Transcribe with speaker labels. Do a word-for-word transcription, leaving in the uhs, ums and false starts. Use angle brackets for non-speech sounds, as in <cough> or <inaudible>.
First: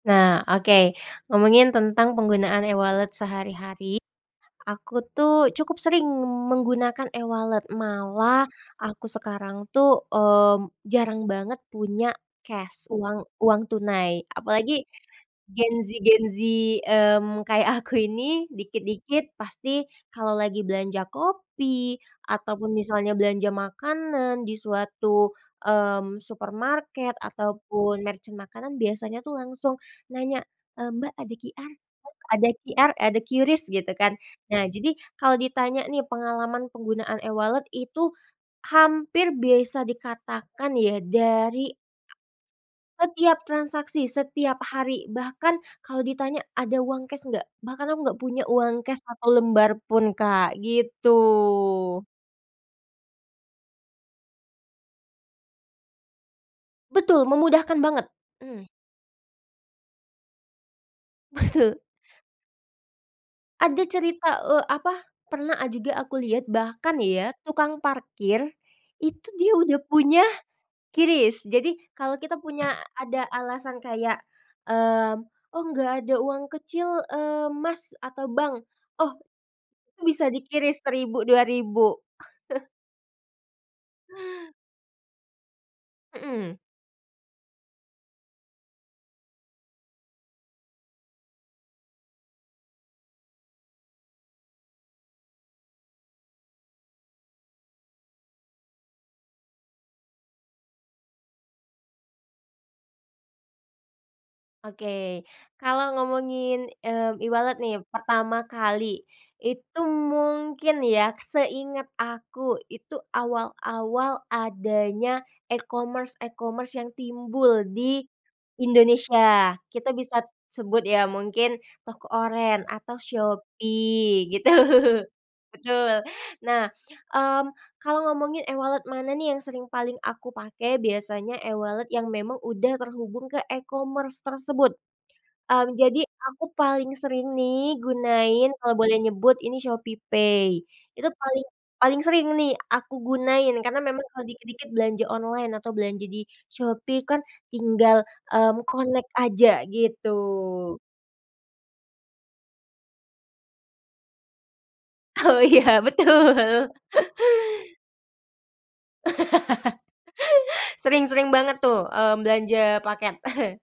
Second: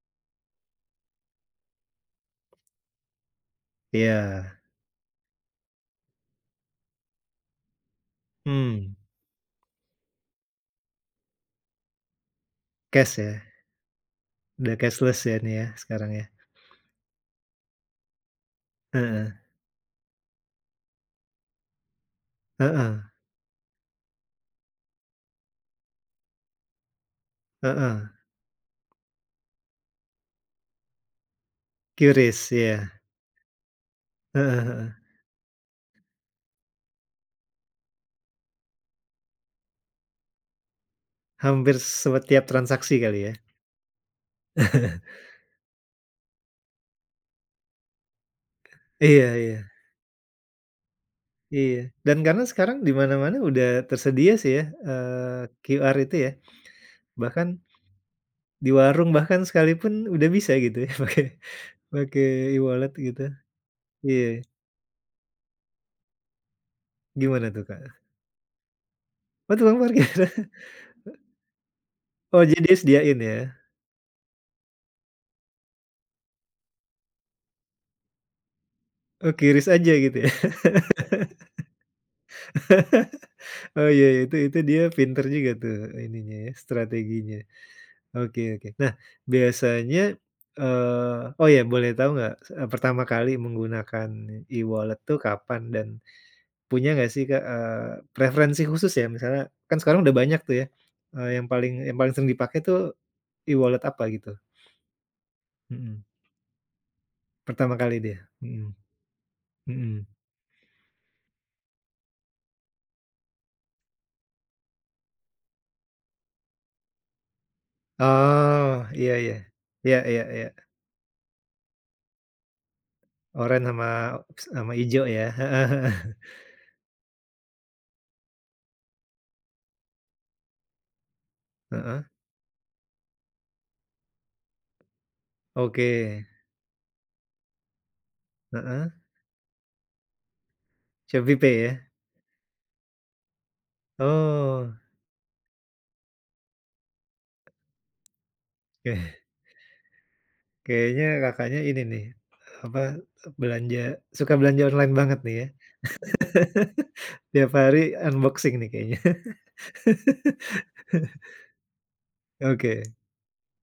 Speaker 1: Nah, oke. Ngomongin tentang penggunaan e-wallet sehari-hari,
Speaker 2: Iya.
Speaker 1: aku tuh cukup sering menggunakan e-wallet, malah
Speaker 2: Hmm.
Speaker 1: aku sekarang tuh mmm, jarang banget punya cash,
Speaker 2: Cash,
Speaker 1: uang
Speaker 2: ya.
Speaker 1: uang tunai.
Speaker 2: Udah
Speaker 1: Apalagi
Speaker 2: cashless ya nih ya,
Speaker 1: Gen Z,
Speaker 2: sekarang ya?
Speaker 1: Gen Z, mmm, kayak aku ini, dikit-dikit
Speaker 2: Heeh.
Speaker 1: pasti kalau lagi belanja kopi ataupun
Speaker 2: Heeh.
Speaker 1: misalnya belanja makanan di suatu, mmm, supermarket ataupun
Speaker 2: Heeh.
Speaker 1: merchant makanan, biasanya tuh langsung nanya, "Eee, Mbak ada QR? Mas,
Speaker 2: kyu-ris,
Speaker 1: ada
Speaker 2: iya.
Speaker 1: QR, eh, ada kyu-ris?" Gitu kan.
Speaker 2: Heeh
Speaker 1: Nah,
Speaker 2: heeh.
Speaker 1: jadi kalau ditanya nih pengalaman penggunaan e-wallet itu hampir bisa dikatakan ya dari
Speaker 2: Hampir sebetiap transaksi kali ya?
Speaker 1: setiap transaksi, setiap
Speaker 2: <chuckles>
Speaker 1: hari, bahkan kalau ditanya ada uang cash nggak? Bahkan aku nggak punya uang cash satu
Speaker 2: Iya iya.
Speaker 1: lembar pun Kak,
Speaker 2: Iya,
Speaker 1: gitu.
Speaker 2: dan karena sekarang dimana-mana udah tersedia sih ya, eee, QR itu ya.
Speaker 1: Betul,
Speaker 2: Bahkan,
Speaker 1: memudahkan banget! Mmm.
Speaker 2: di warung bahkan sekalipun udah bisa, gitu ya? Pakai,
Speaker 1: Betul.
Speaker 2: pakai e-wallet gitu.
Speaker 1: Ada cerita,
Speaker 2: Iya.
Speaker 1: eee, apa, pernah a juga aku lihat, bahkan ya
Speaker 2: Gimana tuh, Kak?
Speaker 1: tukang
Speaker 2: Eh
Speaker 1: parkir itu dia
Speaker 2: Oh, tukang
Speaker 1: udah
Speaker 2: parkir.
Speaker 1: punya ki-ris. Jadi kalau kita
Speaker 2: Oh, jadi
Speaker 1: punya
Speaker 2: dia sediain
Speaker 1: ada
Speaker 2: ya?
Speaker 1: alasan kayak, mmm, "Oh, nggak ada uang kecil, eee, Mas atau Bang." Oh,
Speaker 2: Oh, ki-ris aja gitu
Speaker 1: bisa
Speaker 2: ya?
Speaker 1: di ki-ris seribu dua ribu. <chuckles>
Speaker 2: Oh, ya, ya, itu itu dia pinter juga tuh, eee, ininya ya,
Speaker 1: Mhm.
Speaker 2: strateginya. Oke oke. Nah, biasanya eee, oh ya boleh tahu enggak? S eee, pertama kali menggunakan e-wallet tuh kapan dan punya enggak sih, Kak, eee, preferensi khusus, ya misalnya kan sekarang udah banyak tuh ya, eee, yang paling yang paling sering dipakai tuh e-wallet apa gitu?
Speaker 1: Oke. Kalau
Speaker 2: Mhm.
Speaker 1: ngomongin, mmm, e-wallet
Speaker 2: Pertama
Speaker 1: nih,
Speaker 2: kali dia,
Speaker 1: pertama
Speaker 2: mhm.
Speaker 1: kali, itu
Speaker 2: Mhm.
Speaker 1: mungkin ya seinget aku, itu awal-awal adanya e-commerce, e-commerce yang timbul di
Speaker 2: Oh, iya iya.
Speaker 1: Indonesia. Kita
Speaker 2: Iya iya
Speaker 1: bisat
Speaker 2: iya.
Speaker 1: sebut ya ,mungkin toko oren atau
Speaker 2: Oren sama
Speaker 1: Shopee,
Speaker 2: s
Speaker 1: gitu,
Speaker 2: sama hijau ya, heeh,
Speaker 1: betul.
Speaker 2: heeh.
Speaker 1: Nah, mmm, kalau ngomongin e-wallet mana nih yang sering paling aku pakai, biasanya e-wallet
Speaker 2: Heeh.
Speaker 1: yang memang udah terhubung ke e-commerce tersebut. Mmm, jadi
Speaker 2: Oke.
Speaker 1: aku paling sering nih gunain kalau
Speaker 2: Heeh.
Speaker 1: boleh nyebut ini ShopeePay. Itu paling
Speaker 2: ShopeePay, ya?
Speaker 1: paling sering nih aku gunain, karena memang kalau dikit-dikit
Speaker 2: Oh.
Speaker 1: belanja online atau belanja di Shopee kan tinggal, mmm,
Speaker 2: Eh
Speaker 1: connect aja, gitu.
Speaker 2: Kayaknya Kakaknya ini nih, eee, apa, eee, belanja suka belanja online banget nih
Speaker 1: Oh,
Speaker 2: ya?
Speaker 1: iya, betul.
Speaker 2: <chuckles> Tiap hari unboxing nih kayaknya.
Speaker 1: <laughs> Sering,
Speaker 2: <chuckles>
Speaker 1: sering banget tuh, mmm, belanja
Speaker 2: Oke.
Speaker 1: paket. <chuckles>